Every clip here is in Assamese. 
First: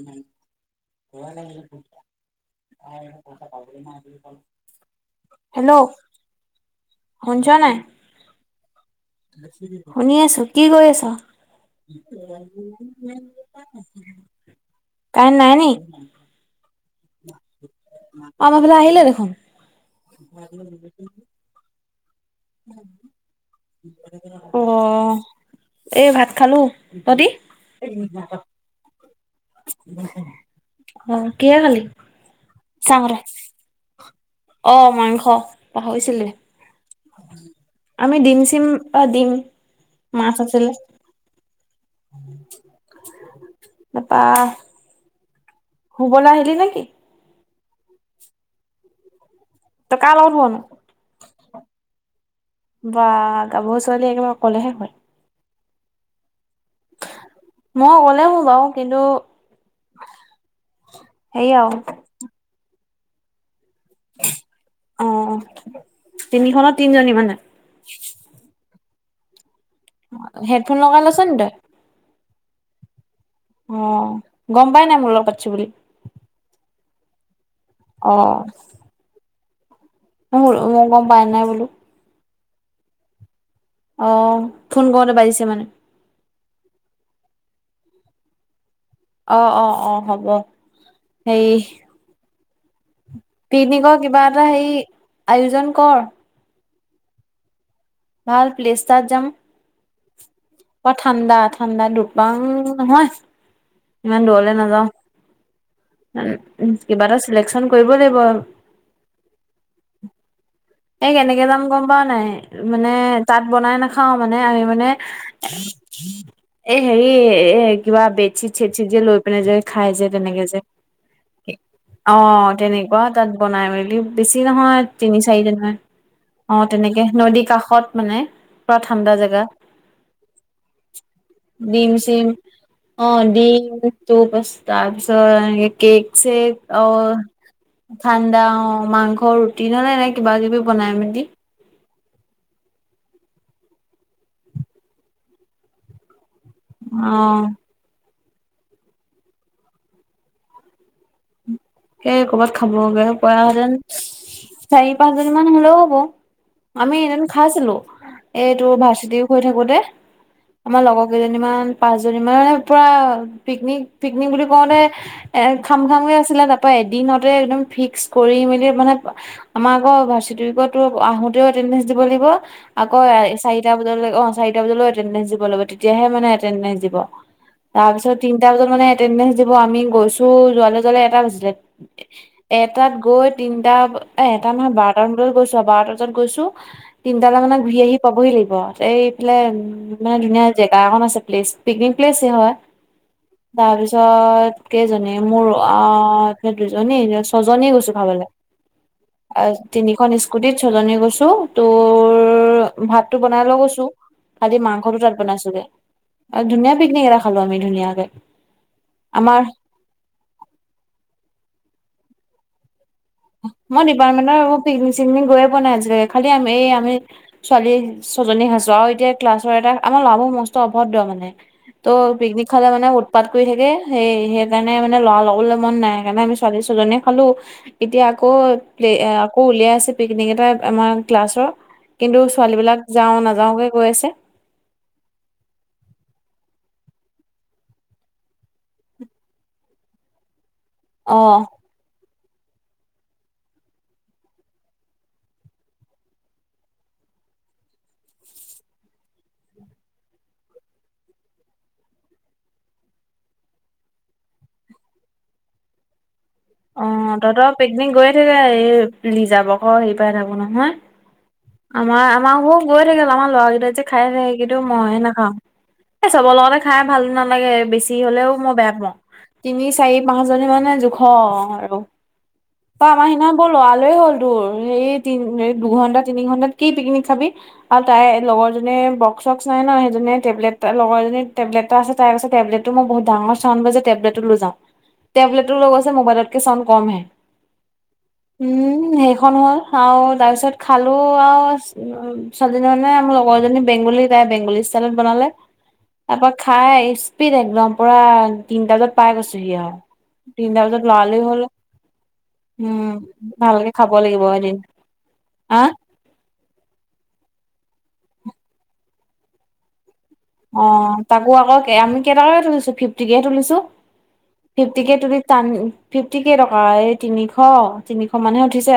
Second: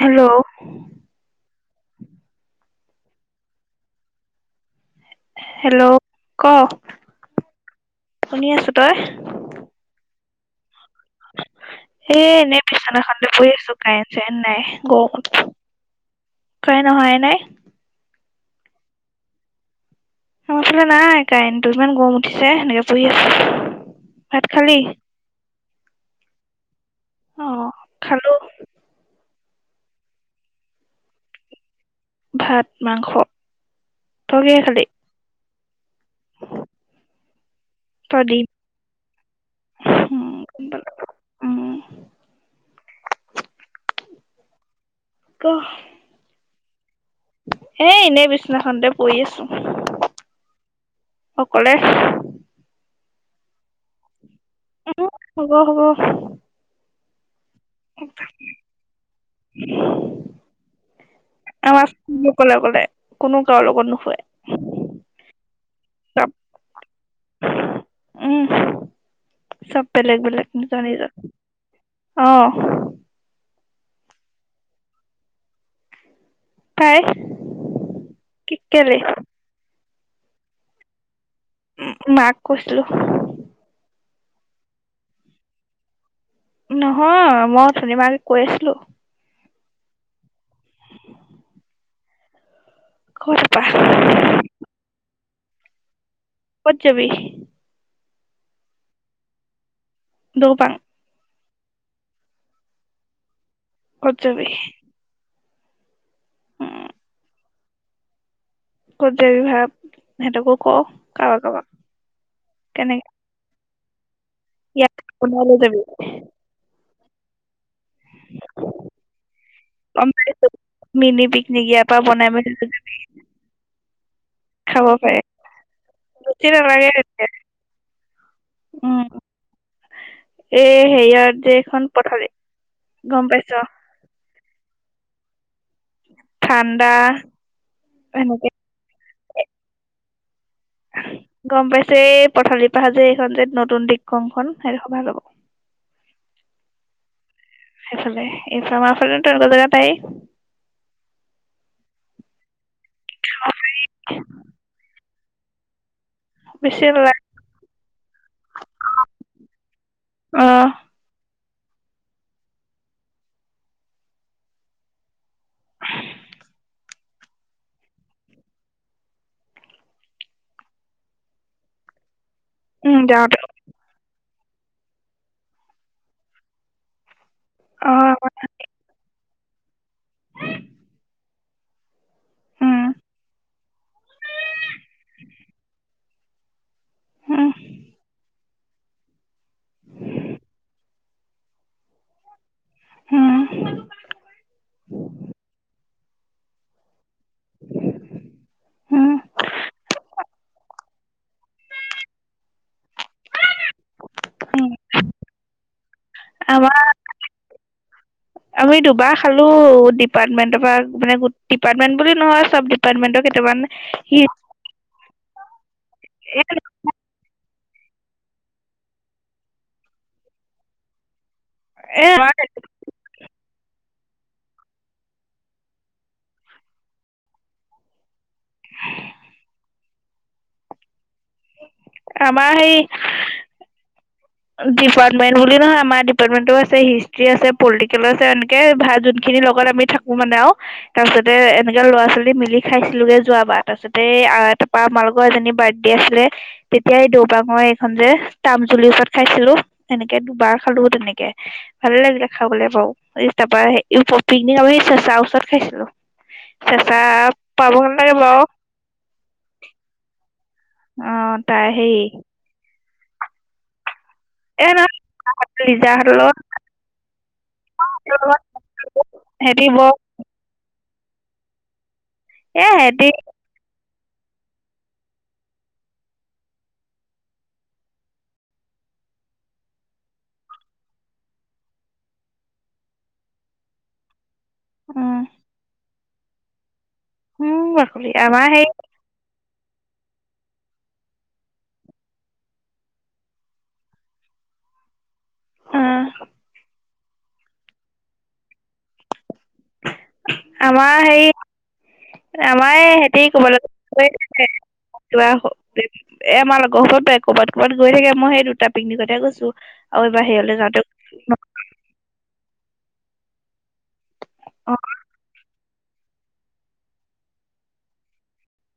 হেল্ল' [unintelligible] হেল্ল' ক, শুনিছ নাই শুনি আছো, তই? শুনি আছো। কি কৰি আছ? এ এনেই বিচনাখনতে পৰি আছো কাৰেণ্ট কাৰেং নাই নি? [unintelligible] নহয় নে? আমাৰ ফালে আহিলে দেখোন। আমাৰ ফালে নাই কাৰেনটো ইমান গৰম উঠিছে সেনেকে পৰি আছে। ভাত খালি? এ, ভাত খালো অ খালো [unintelligible] অ', কিহে খালি? ভাত মাংস। চাঙৰে তই কিহে খালি অ', মাংস পাহৰিছিলোঁৱে। আমি দিম চিম অ', দিম, উম মাছ গম আছিলে। পালো। উম, তাপা ক'। শুবলে আহিলি নেকি? এ, এনেই বিচনা খনতে পৰি তই আছোঁ। কাৰ লগত শুৱ নো অকলে বা গাভৰু ছোৱালী একেবাৰে অকলেহে শুৱে। উ, হ'ব হ'ব। মই অকলে শু বাৰু কিন্তু হেৰি আও আমাৰ [unintelligible] অকলে অকলে। কোনো কাৰোঁ লগত নুশু অ'। তিনিখনত তিনজনী মানে? উম, চব বেলেগ বেলেগ, হেডফোন নিজৰ লগাই নিজৰ। লৈছ নি তই অ'। অ', গম পাই নাই মোৰ লগত পাতছোঁ বুলি? পায়। অ'। কেলে? [unintelligible] মই গম পাই নাই বোলো। মাক কৈছিলোঁ। অ', ফোন কৰোঁতে বাজিছে মানে। নহয় মই উঠনি পা [unintelligible] কৈ আছিলোঁ। অ', অ', অ', হ'ব। হেৰি ক তাপা পিকনিকৰ কিবা এটা হেৰি আয়োজন কৰ। ক'ত যাবি? ভাল প্লেছতাত যাম। দ্ৰোপাং? অ', ঠাণ্ডা ঠাণ্ডা দ্ৰোপাং নহয়। ক'ত ইমান যাবি দূৰলে নাযাওঁ। উম, কিবা এটা চিলেকচন কৰিব লাগিব আৰু। ক'ত যাবি ভাব সিহঁতকো ক এই, কাৰোবাক কেনেকে যাম কাৰোবাক গম পাৱ নাই মানে কেনেকে তাত বনাই নাখাওঁ মানে আমি মানে ইয়াত [unintelligible] লৈ যাবি। এই হেৰি এ, কিবা বেদচিত চেদচিত যে লৈ পিনে যে খাই যে গম তেনেকে পাইছো যে। মিনি এ, পিকনিক ইয়াৰ পৰা বনাই মেলি অ', লৈ যাবি তেনেকুৱা তাত বনাই মেলি বেছি নহয় খাব তিনি পাৰে চাৰি জনীমান। বেছি অ', নালাগে তেনেকে তেতিয়া। নদী কাষত মানে পুৰা উম ঠাণ্ডা জেগা। এই হেৰিয়ত যে এইখন দিম চিম। পথালি গম অ', পাইছ দিম ত' পাছ তাৰ পিছত কেক চেক ঠাণ্ডা অ', সেনেকুৱা ঠাণ্ডা অ', মাংস ৰু দিনত এনে কিবা কিবি বনাই মেলি। গম পাইছে এই পথালি পাহাৰ যে এইখন যে নতুন দিক্ৰংখন সেইদখ ভাল হ'ব। অ'। সেইফালে [unintelligible] পাৰি সেই ক'ৰবাত খাবগে পোৱাহেঁতেন, চাৰি পাঁচজনীমান হ'লেও হ'ব। বেছি আমি ওলাই এদিন খাইছিলোঁ। এই তোৰ ভাৰ্চিটি উইক হৈ থাকোতে, অ আমাৰ লগৰ কেইজনীমান পাঁচজনী মানে পুৰা পিকনিক পিকনিক বুলি কওঁতে এ, খাম খামকে আছিলে তাৰপা এদিনতে একদম ফিক্স কৰি মেলি মানে আমাৰ আকৌ ভাৰ্চিটি উইকত তোৰ আঁহোতেও এটেনডেন্স দিব লাগিব উম আকৌ আ, যাওঁতে চাৰিটা বজালৈও অ', চাৰিটা বজালৈও এটেনডেন্স দিব লাগিব তেতিয়াহে মানে এটেনডেন্স দিব। অ তাৰপিছত তিনটা বজাত মানে এটেনডেন্স দিব আমি গৈছোঁ যোৱালে যোৱালে এটা বাজিলে। উম এটাত গৈ তিনটা এ এটা নহয় বাৰটামান বজাত গৈছো আৰু বাৰটা বজাত গৈছো। তিনিটালে উম মানে ঘূৰি আহি পাবহি লাগিব। এইফালে মানে ধুনীয়া জেগা একন আছে প্লেচ পিকনিক প্লেছেই হয়। উম তাৰপিছত কেইজনী মোৰ আ এ দুজনী ছয়জনী গৈছো খাবলৈ। হুম। তিনিখন স্কুটিত ছয়জনী গৈছো তোৰ ভাতটো বনাই লৈ গৈছো। খালি উম মাংসটো তাত বনাইছোগে। ধুনীয়া আমাৰ পিকনিক এটা খালো আমি ধুনীয়াকে। আমাৰ ডিপাৰ্টমেণ্টৰপা মানে ডিপাৰ্টমেণ্ট বুলি নহয় চব ডিপাৰ্টমেণ্টত মই ডিপাৰ্টমেন্টৰ পিকনিক চিকনিক গৈয়ে পোৱা নাই আজিলেকে খালি এ আমি এই আমি ছোৱালী ছয়জনী খাইছো আৰু এতিয়া ক্লাছৰ এটা আমাৰ ল'ৰাবোৰ মস্ত অভদ্ৰ মানে। ত' এ পিকনিক খালে মানে উৎপাত কৰি থাকে সেই সেইকাৰণে মানে ল'ৰা ল'বলৈ মন নাই সেইকাৰণে আমি ছোৱালী ছয়জনীয়ে খালো। এতিয়া আকৌ আকৌ উলিয়াই আছে পিকনিক এটা আমাৰ ক্লাছৰ কিন্তু আমাৰ ছোৱালী সেই বিলাক যাও নাযাওকে গৈছে। ডিপাৰ্টমেন্ট বুলি নহয় আমাৰ ডিপাৰ্টমেন্টৰো আছে হিষ্ট্ৰি আছে পলিটিকেল আছে এনেকে ভাল যোনখিনি লগত আমি থাকো মানে আৰু অ তাৰপিছতে জন ল'ৰা ছোৱালী মিলি খাইছিলোগে যোৱাবাৰ তাৰপিছতে আহ তাপা আমাৰ লগৰ এজনী বাৰ্থডে আছিলে তেতিয়া এই দৌপামৰ এইখন যে তামজুলিৰ ওচৰত খাইছিলো এনেকে দুবাৰ খালো তেনেকে ভালে লাগিলে খাবলৈ বাৰু তাৰপা পিকনিক আমি চেচা ওচৰত খাইছিলো অ চেঁচা তহঁতৰ পাব পিকনিক গৈয়ে নালাগে থাকে বাৰু এই লিজা ভাগৰ হেৰি পাই থাকো নহয়। অ তাই হেৰি আমাৰ-আমাৰ বোৰো গৈ থাকে আমাৰ ল'ৰাগিতাই যে খাই থাকে কিন্তু এ নহয় মইহে নেখাওঁ লিজাহঁতৰ চবৰ লগত লগতে খাই ভাল নালাগে বেছি হলেও মই বেয়া পাওঁ তিনি সিহঁতি বৰ চাৰি মাজনী মানে জোখৰ আৰু এ অ আমাৰ সিহঁতি সিদিনা বৰ লৰালৰি হ'ল তোৰ হেৰি দুঘন্টা তিনি ঘন্টাত কি পিকনিক খাবি আৰু তাই লগৰ জনি বক্স চক্স নাই ন সেইজনীয়ে টেবলেট লগৰ এজনী টেবলেট তাৰপিছত তাই কৈছে টেবলেটতোট মোৰ বহুত ডাঙৰ চাউণ্ড বাজে টেবলেটটো লৈ যাওঁ। উম টেবলেটো লৈ গৈছে মবাইলত কে চাউণ্ড কমহে উম বাকলি আমাৰ হেৰি উম সেইখন হ'ল আৰু তাৰপিছত খালোঁ আৰু ছোৱালজনী মানে লগৰ এজনী বেংগলী তাই বেংগলী ষ্টাইলত বনালে অ তাৰপা খাই স্পিড একদম পুৰা তিনটা বজাত পাই গৈছোহি আৰু তিনিটা বজাত আমাৰ লৰালৰি হেৰি হ'ল। আমাৰ উম, এই হেঁতি ক'বালৈ ভালকে খাব গৈ লাগিব থাকে এদিন কিবা হা এ আমাৰ লগৰসোপা ক'ৰবাত ক'ৰবাত গৈ থাকে মই সেই দুটা পিকনিকতহে গৈছো আৰু এবাৰ হেৰিঅত অ তাকো আকৌ আমি কেইটকাকে তুলিছো ফিফটিকে তুলিছো অ ফিফটিকে তুলি টান ফিফটি কেইটকা এই তিনিশ তিনিশ মানহে উঠিছে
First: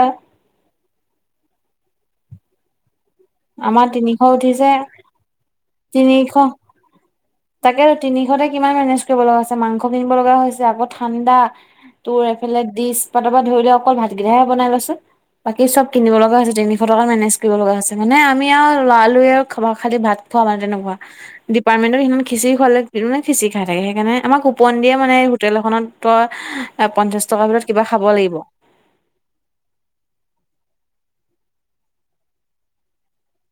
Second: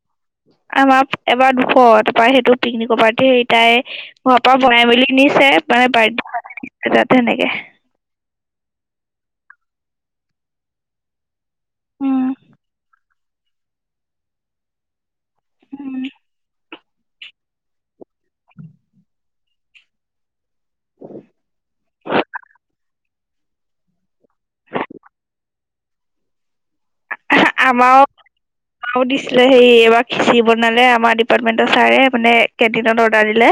আমাৰ এবাৰ দুশ তাৰপৰা সেইটো পিকনিকৰ পাৰ্টি হেৰি তাই আমাৰ তিনিশ ঘৰৰ পৰা উঠিছে বনাই মেলি নিছে মানে বাৰ্থডে তাত সেনেকে তাকেটো তিনিশতে কিমান মেনেজ কৰিব লগা হৈছে মাংস কিনিব লগা হৈছে আকৌ ঠাণ্ডা তোৰ উম এফালে দিছ পাতৰ পৰা ধৰিলে অকল ভাতকেইটাহে বনাই লৈছো বাকী চব উম কিনিব লগা হৈছে তিনিশ টকা মেনেজ কৰিব লগা হৈছে মানে আমি আৰু লৰালৰি খাব খালি ভাত খোৱা মানে তেনেকুৱা ডিপাৰ্টমেন্টত সিদিনা খিচিৰি খোৱালে কোনেনো খিচিৰি খাই থাকে সেইকাৰণে আমাক কুপন দিয়ে মানে হোটেল এখনত তই পঞ্চাছ টকাৰ ভিতৰত কিবা খাব লাগিব অ দিছিলে হে এইবাৰ খিচিৰি বনালে আমাৰ ডিপাৰ্টমেন্টৰ ছাৰে মানে কেণ্টিনত অৰ্ডাৰ দিলে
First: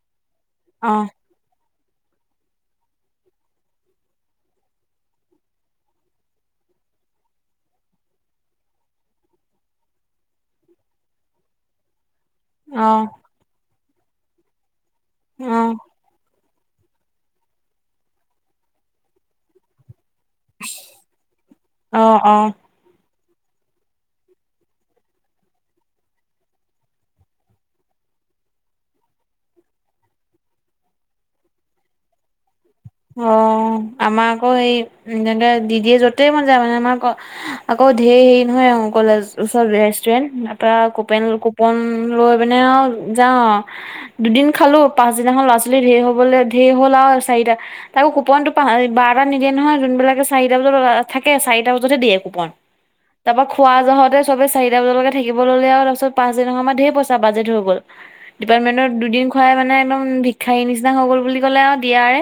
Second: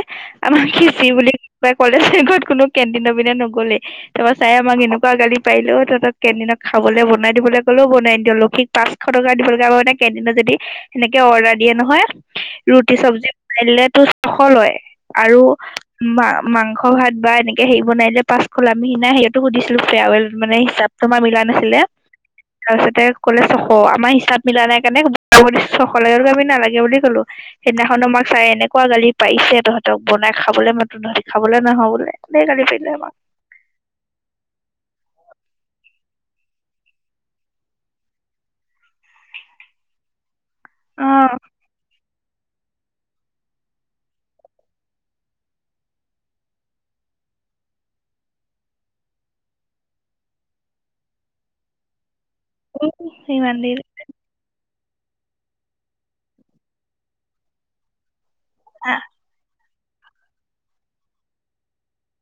আমাৰ অ খিচিৰি বুলি কোনোবাই ক'লে শেষত কোনো কেণ্টিনৰ ভিতৰত নগলে তাৰপৰা চাৰে আমাক এনেকুৱা গালি পাৰিলে ঐ তহঁতক কেন্টিনত খাবলৈ বনাই দিবলৈ ক'লেও বনাই নিদিয় লক্ষীক পাঁচশ টকা দিব লগা হয় মানে কেণ্টিনত যদি সেনেকে অৰ্ডাৰ দিয়ে নহয় অ ৰুটি চব্জি কাৰলে তো চশ লয় আৰু অ মাংস ভাত বা এনেকে হেৰি বনাই দিলে পাঁচশ লয় আমি সিদিনা হেৰিঅতো সুধিছিলো ফেৱাৰ মানে হিচাপ তো আমাৰ মিলা নাছিলে অ অ তাৰপিছতে কলে চশ আমাৰ হিচাপ মিলা নাই কাৰণে চশ লাগে আমি নালাগে বুলি কলো সেইদিনাখন আমাক চাৰে এনেকুৱা গালি পাৰিছে তহঁতক বনাই খাবলৈ মাতো তহঁতি খাবলৈ নাহ বোলে। ধেৰ গালি পাৰিছিলে আমাক অ আমাৰ আকৌ সেই তেনেকে দিদিয়ে যতেই মন যায় মানে আমাৰ আকৌ ধেৰ হেৰি নহয় কলেজৰ ওচৰত ৰেষ্টুৰেণ্ট তাৰপৰা কুপেন কুপন লৈ পিনে আৰু যাও দুদিন খালো পাচদিনাখন ল'ৰা ছোৱালী ঢেৰ হ'বলৈ ধেৰ হ'ল আৰু চাৰিটা তাকো কুপনটো বাৰটাত নিদিয়ে নহয় যোনবিলাকে চাৰিটা বজাত থাকে চাৰিটা বজাতহে দিয়ে কুপন অ তাৰপা ইমান খোৱা দেৰি জহতে চবে চাৰিটা বজালৈকে থাকিব ল'লে আৰু তাৰিছত পাঁচ দিনাখনৰ পৰা ধেৰ পইচা বাজেট হৈ গ'ল ডিপাৰ্টমেণ্টৰ দুদিন খুৱাই মানে একদম ভিক্ষাৰী নিচিনা হৈ গ'ল বুলি ক'লে আৰু দিয়াৰে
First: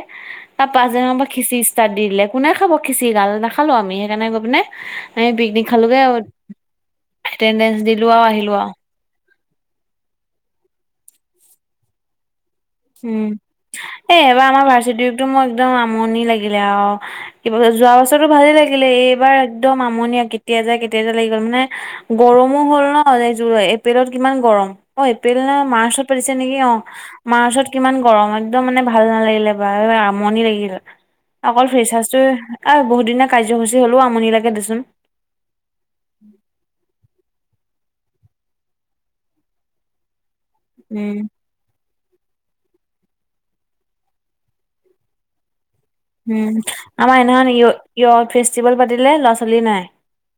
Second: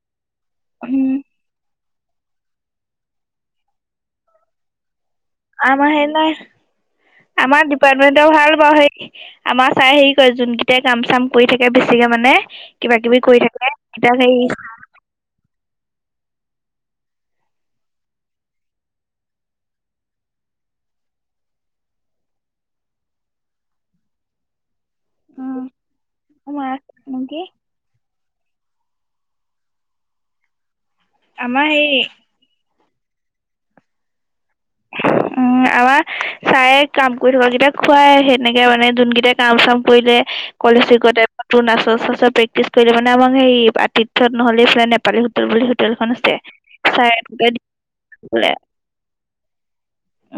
তাৰ পাছদিনা উম খনৰ পৰা খিচিৰি ষ্টাৰ্ট দি দিলে কোনে খাব খিচিৰিগাল নাখালো আমি সেইকাৰণে গৈ পিনে আমি পিকনিক আমাৰ খালোগে সেইদিনা আমাৰ এটেনডেঞ্চ দিলো আৰু ডিপাৰ্টমেণ্টৰ ভাল আহিলো আৰু বাৰু সেই আমাৰ ছাৰে হেৰি কৰে যোনগিটাই কাম চাম কৰি থাকে বেছিকে মানে কিবা কিবি উম কৰি থাকে এতিয়া এ হেৰি এইবাৰ আমাৰ ভাৰ্চিটি উইকটো মোৰ একদম আমনি লাগিলে আৰু। যোৱা বছৰটো ভালেই লাগিলে এইবাৰ একদম আমনী কেতিয়া যায় কেতিয়া যায় লাগি গ'ল মানে গৰমো হ'ল ন এপ্ৰিলত কিমান গৰম অ এপ্ৰিল নে উম মাৰ্চত পাতিছে নিকি অ আমাৰ কি মাৰ্চত কিমান গৰম। একদম মানে ভাল নালাগিলে এবাৰ। এবাৰ আমনি লাগিল। আমাৰ অকল হেৰি ফ্ৰেছাৰ্ছটো আৰু বহুতদিনীয়া কাৰ্যসূচী হ'লও আমনি লাগে দেচোন। উম। উম আমাৰ ছাৰে কাম কৰি থকা কেইটাক খুৱাই সেনেকে মানে যোনকেইটাই কাম চাম কৰিলে কলেজ উম উইকটে পাতো নাচৰ চাচৰ প্ৰেকটিছ কৰিলে মানে আমাক সেই আতিথ্য নহলে সেই নেপালী ডুবিল হোটেলখন আছে উম। ছাৰে আমাৰ গোটাই হেদনাখন দি বোলে ইৱথফেষ্টিভেল পাতিলে, ল'ৰা-ছোৱালী নাই।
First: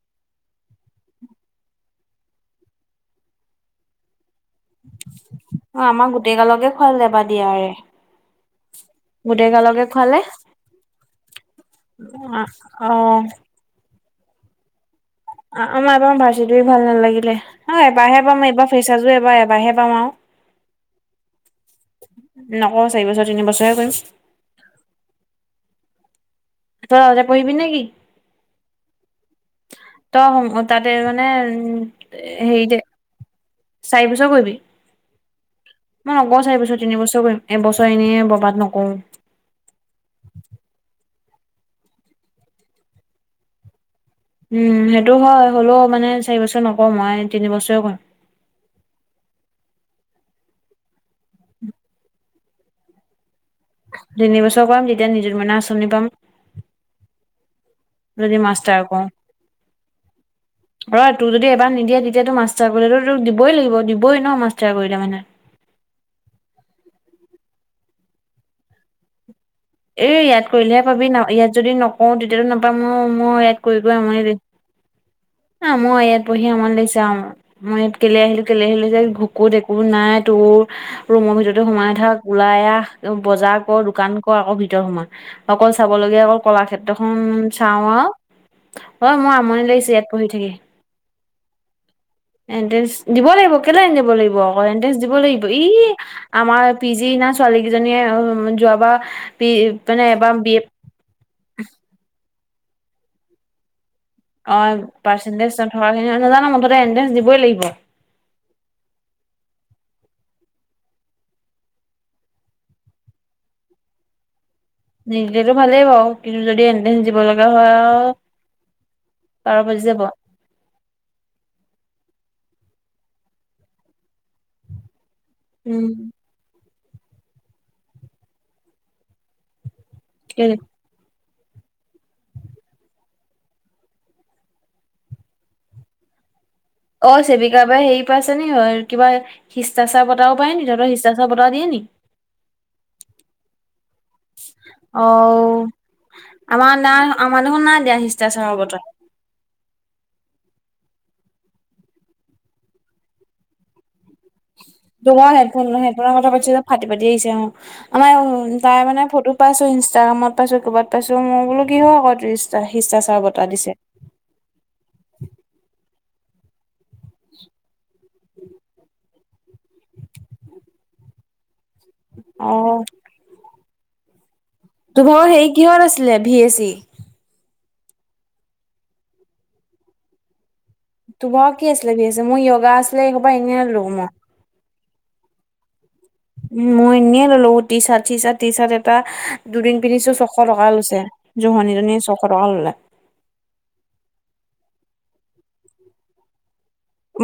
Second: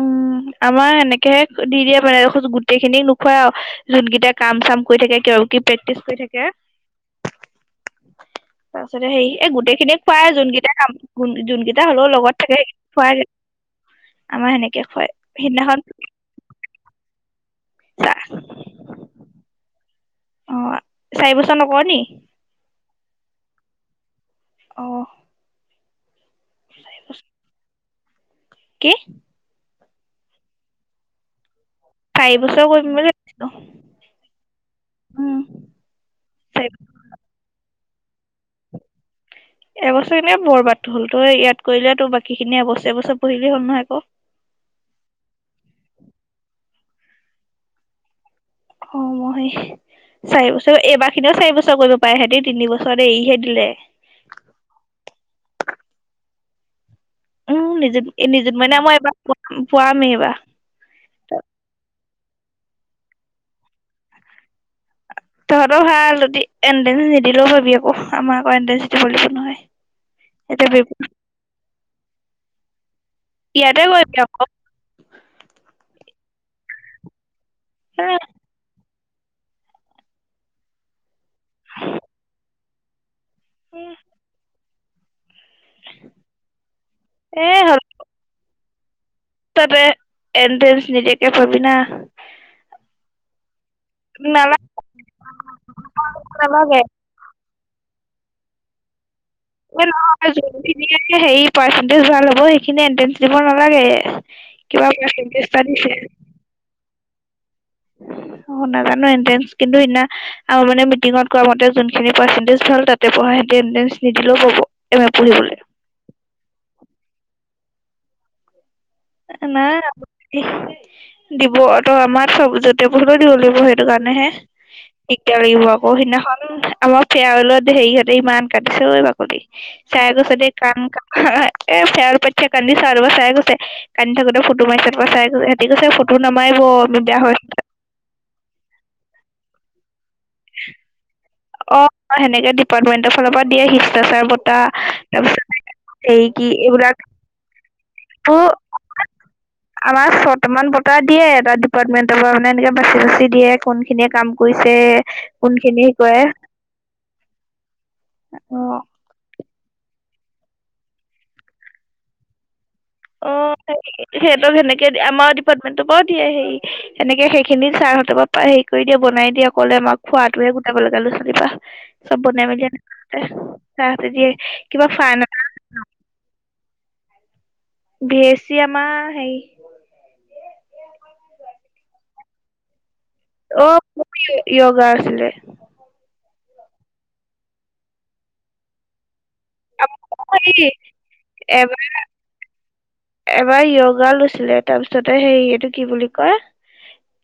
উম আমাৰ হেনেকেহে দি দিয়ে মানে, গোটেইখিনিক নোখোৱাই আও। যোনকেইটা কাম চাম কৰি থাকে, কিয় কি অ প্ৰেক্টিচ আমাৰ কৰি গোটেই থাকে গালকে খুৱালে বাৰ দিয়াৰে তাৰপিছতে হেৰি এই, গোটেই গালকে গোটেইখিনিক খুৱালে খুৱাই, যোনকেইটা কাম যোনকেইটা হ'লেও লগত থাকে অ সেইখিনিক খুৱাগে। আমাৰ সেনেকে খুৱায়। অ' আমাৰ এবাৰ ভাৰ্চিটো ভাল নালাগিলে, আৰু চা এবাৰহে পাম, এইবাৰ ফ্ৰেচাৰজো এবাৰ এবাৰহে পাম আৰু। অ' চাৰি বছৰ নকৰ নি? নকৰোঁ চাৰি বছৰ, তিনি বছৰহে কৰিম। অ'। তই অকলে পঢ়িবি নেকি? কি? তই হ'ম তাতে মানে, উ এ, চাৰি বছৰ হেৰিতে, কৰিম বুলি ভাবিছিলো চাৰি বছৰ কৰিবি? উম, মই নকৰোঁ চাৰি বছৰ, তিনিবছৰ কৰিম। এবছৰ এনে বৰবাদ নকৰোঁ। এবছৰ এনে বৰবাদ হ'ল, তই ইয়াত কৰিলে তোত বাকীখিনি এবছৰ এবছৰ পঢ়িলি হ'ল নহয় আকৌ। উম, সেইটো হয়, হ'লেও মানে চাৰি বছৰ নকৰোঁ, মই তিনি বছৰে কৰিম। অ' মই চাৰি বছৰ, এইবাৰখিনিও চাৰি বছৰ কৰিব পাৰে, সিহঁতি তিনি বছৰত এৰিহে দিলে। তিনি বছৰ কৰাম, তেতিয়া নিযুত মইনা আঁচনি পাম। উম, নিযুত যদি নিযুত মইনা মাষ্টাৰ মই এইবাৰ প-পোৱামেই এইবাৰ। অ' তোক যদি এইবাৰ নিদিয়ে, তেতিয়া তোৰ মাষ্টাৰ কৰিলে তোক দিবই লাগিব, দিবই ন' মাষ্টাৰ কৰিলে মানে। তহঁতৰ ভাল, তহঁতে এনট্ৰেন্ঞ্চ নিদিলেও পাবি আকৌ, আমাৰ আকৌ এণ্ট্ৰেন্স দিব লাগিব নহয়। এ, ইয়াত এতিয়া কৰিলেহে পাবি, না ইয়াত যদি নকওঁ তে তেয়ো নাপাম মোৰ মই ইয়াত কৰি ইয়াতে আম কৰিবি দেই। আকৌ ন মই ইয়াত পঢ়ি আমনী লাগিছে আৰু মই ইয়াত কেলে আহিলো কেলে আহিলো ক'ত একো নাই তোৰ ৰুমৰ ভিতৰতে সোমাই থাক ওলাই আহ বজাৰ কৰ দোকান আকৌ ভিতৰ সোমা অকল চাব লগীয়া অ কলাক্ষেত্ৰখন এ চাও আৰু। অ' মই ততে এডে নিজেকে পবি না? এনটেন্চ দিব লাগিব। কেলে নিদিব লাগিব আকৌ নালাগে এটেন্ডেন্স দিব লাগিব এই আমাৰ নালাগে পি জি ন ছোৱালী কেইজনীয়ে যোৱাবাৰ পি মানে নহয় এবাৰ বি এ যোনিন হ পাৰ্চেটেজ ভাল হ'ব সেইখিনি এন্ট্ৰেঞ্চ দিব নালাগে। অ কিবা পাৰ্চেন্টেজ এটা দিছে নথকা খিনি হয় নাজানো মুঠতে এন্ট্ৰেন্ঞ্চ দিবই লাগিব। অ' নাজানো এণ্ট্ৰে কিন্তু সিদিনা আৰু মানে মিটিঙত কোৱা মতে যোনখিনি পাৰ্চেন্টেজ ভাল তাতে পঢ়ে নিদিলেও পাব। এম এ নিদিলেতো পঢ়িবলৈ। ভালেই বাও কিন্তু যদি এণ্ট্ৰেন্স দিব লগা হয় আও নাই দিব ত আমাৰ চবজতেবুলো দিব লাগিব সেইটো কাৰণে হে। দিগদাৰ লাগিব উম, আকৌ সিদিনাখন আমাৰ ফেৰওলত হেৰি হঁতে ইমান কাটিছে ঐ বাকলি। চাইকোছে দ কেলে কান এ চে প ক্দি চাৰিব চাই কৈছে কান্দি থাকোতে ফটো মাৰিছে চাইছে সিহতি কৈছে ফটো নামাৰিব। আমি বেয়া অ' হৈ চেৱিকা বা হেৰি পাইছে নি কিবা শিষ্টাচাৰ বটাও পাই নি তহঁতৰ শিষ্টাচাৰ বটাও দিয়ে অ নিকি? সেনেকে ডিপাৰ্টমেন্টৰ ফালৰ পৰা দিয়ে অ সেইকি এইবিলাক আমাৰদেখোন নাই দিয়া শিষ্টাচাৰৰ বটা। আমাৰ ছটা মান বটা দিয়ে এটা ডিপাৰ্টমেন্টৰ পৰা মানে এনেকে বাচি বাচি দিয়ে কোন তোমাৰ হেডফোন হেডফোনৰ কৰে কথা পাতিছে যে ফাটি ফাটি আহিছে অ'। মানাই তাই অ। মানে ফটো পাইছো ইনষ্টাগ্ৰামত পাইছো ক'ৰবাত পাইছো মই বোলো কি হয় আকৌ টুৰিষ্ট চা শিষ্টা চা অ' স সিহঁতক সেনেকে আমাৰ ডিপাৰ্টমেন্টৰ পৰাও দিয়ে হেৰি এনেকে সেইখিনি ছাৰ হঁতৰ পৰা হেৰি কৰি দিয়ে বনাই দিয়ক। কলে আমাক খোৱাটোহে গোটাব লাগে ল'ৰা ছোৱালীৰপৰা চব বনাই মেলি আনে। অ', চ চাহ টো দে তোমাৰ হেৰি কিহত আছিলে V A C? B A C আমাৰ সেই তোমাৰ কি আছিলে ভিএচে মোৰ য়গা আছিলে এইখপা এনেই ললো মই। য়গা আছিলে। উ মই এনেই ললো T shirt- C shirt, T shirt এটা দুদিন পিন্ধিছোঁ ছশ টকা হেৰি লৈছে এবাৰ জহনীজনীয়ে ছশ টকা ল'লে। এবাৰ য়োগা লৈছিলে তাৰ পিছতে হেৰি এইটো কি বুলি কয়?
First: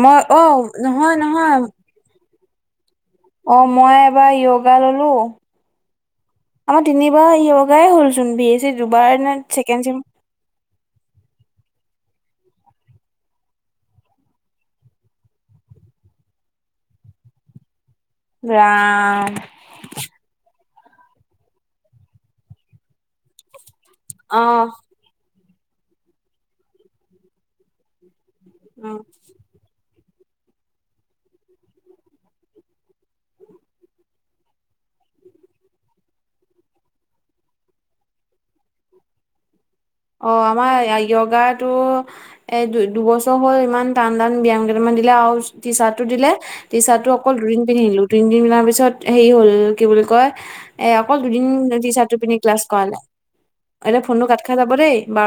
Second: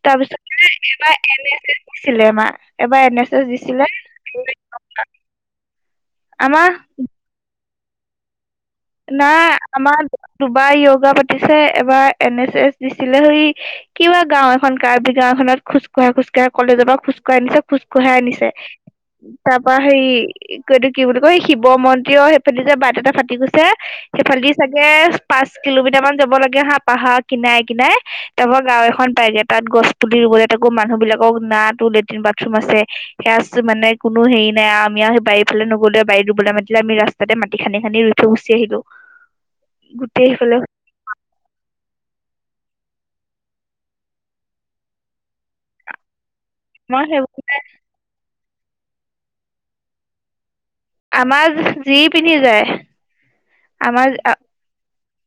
মই তাৰপিছত অ এবাৰ নহয় এন নহয় এছ এছ কৈছিলে আমাৰ এবাৰ এন এছ এছ অ' দিছিলে মই এবাৰ য়োগা ললো আমাৰ আমাৰ তিনিবাৰ য়গাই হ'ল চোন বি এ চি দুবাৰ দি নাই চছেকেড আমাৰ চেম দুবাৰ য়োগা পাতিছে এবাৰ এন এ চেছ দিছিলে সেই কিবা গাঁও এখন কাৰ্বি গাঁওএখনত খোজ কৰাই খোজ কৰাই কলেজৰ পৰা খোজ কৰাই নিছে। খোজ কঢ়াই আনিছে ৰাম তাৰ পা হেৰি ক এইটো কি বুলি কয় এই শিৱ মন্দিৰৰ সেইফালে যে বাট এটা ফাটি গৈছে। অ সেইফালেদি চাগে পাঁচ কিলোমিটাৰ মান যাব লাগে হাহ পাহাৰৰ কিনাই কিনাই তাৰপৰা গাঁও উম এখন পাইগে। তাত গছ পুলি ৰুবলে তাকো মানুহ বিলাকক নাটো লেট্ৰিন, বাথৰুম আছে সেয়া আছে মানে কোনো হেৰি নাই আমি আ বাৰী ফালে নগলোৱেই বাৰীত ৰুবলে মাতিলে আমি ৰাস্তাতে মাটি খানি খানি তোমচি আহিলো। গোটেই অ' সেইফালে আমাৰ য়োগাটো। এ দু দুবছৰ হয় ইমান টান টান ব্যয়াম কেইটামান দিলে আৰু টি চাৰ্টটো দিলে। টি আমাৰ চাৰ্টটো অকল সেইবোৰ দুদিন পিন্ধিলো তিনদিনৰ পিছত হেৰি হ'ল কি বুলি কয় এ অকল দুদিন আমাৰ যি টিচাৰটো পিন্ধি ক্লাছ যায় কৰালে, এতিয়া আমাৰ ফোনটো কাত খাই যাব দেই বা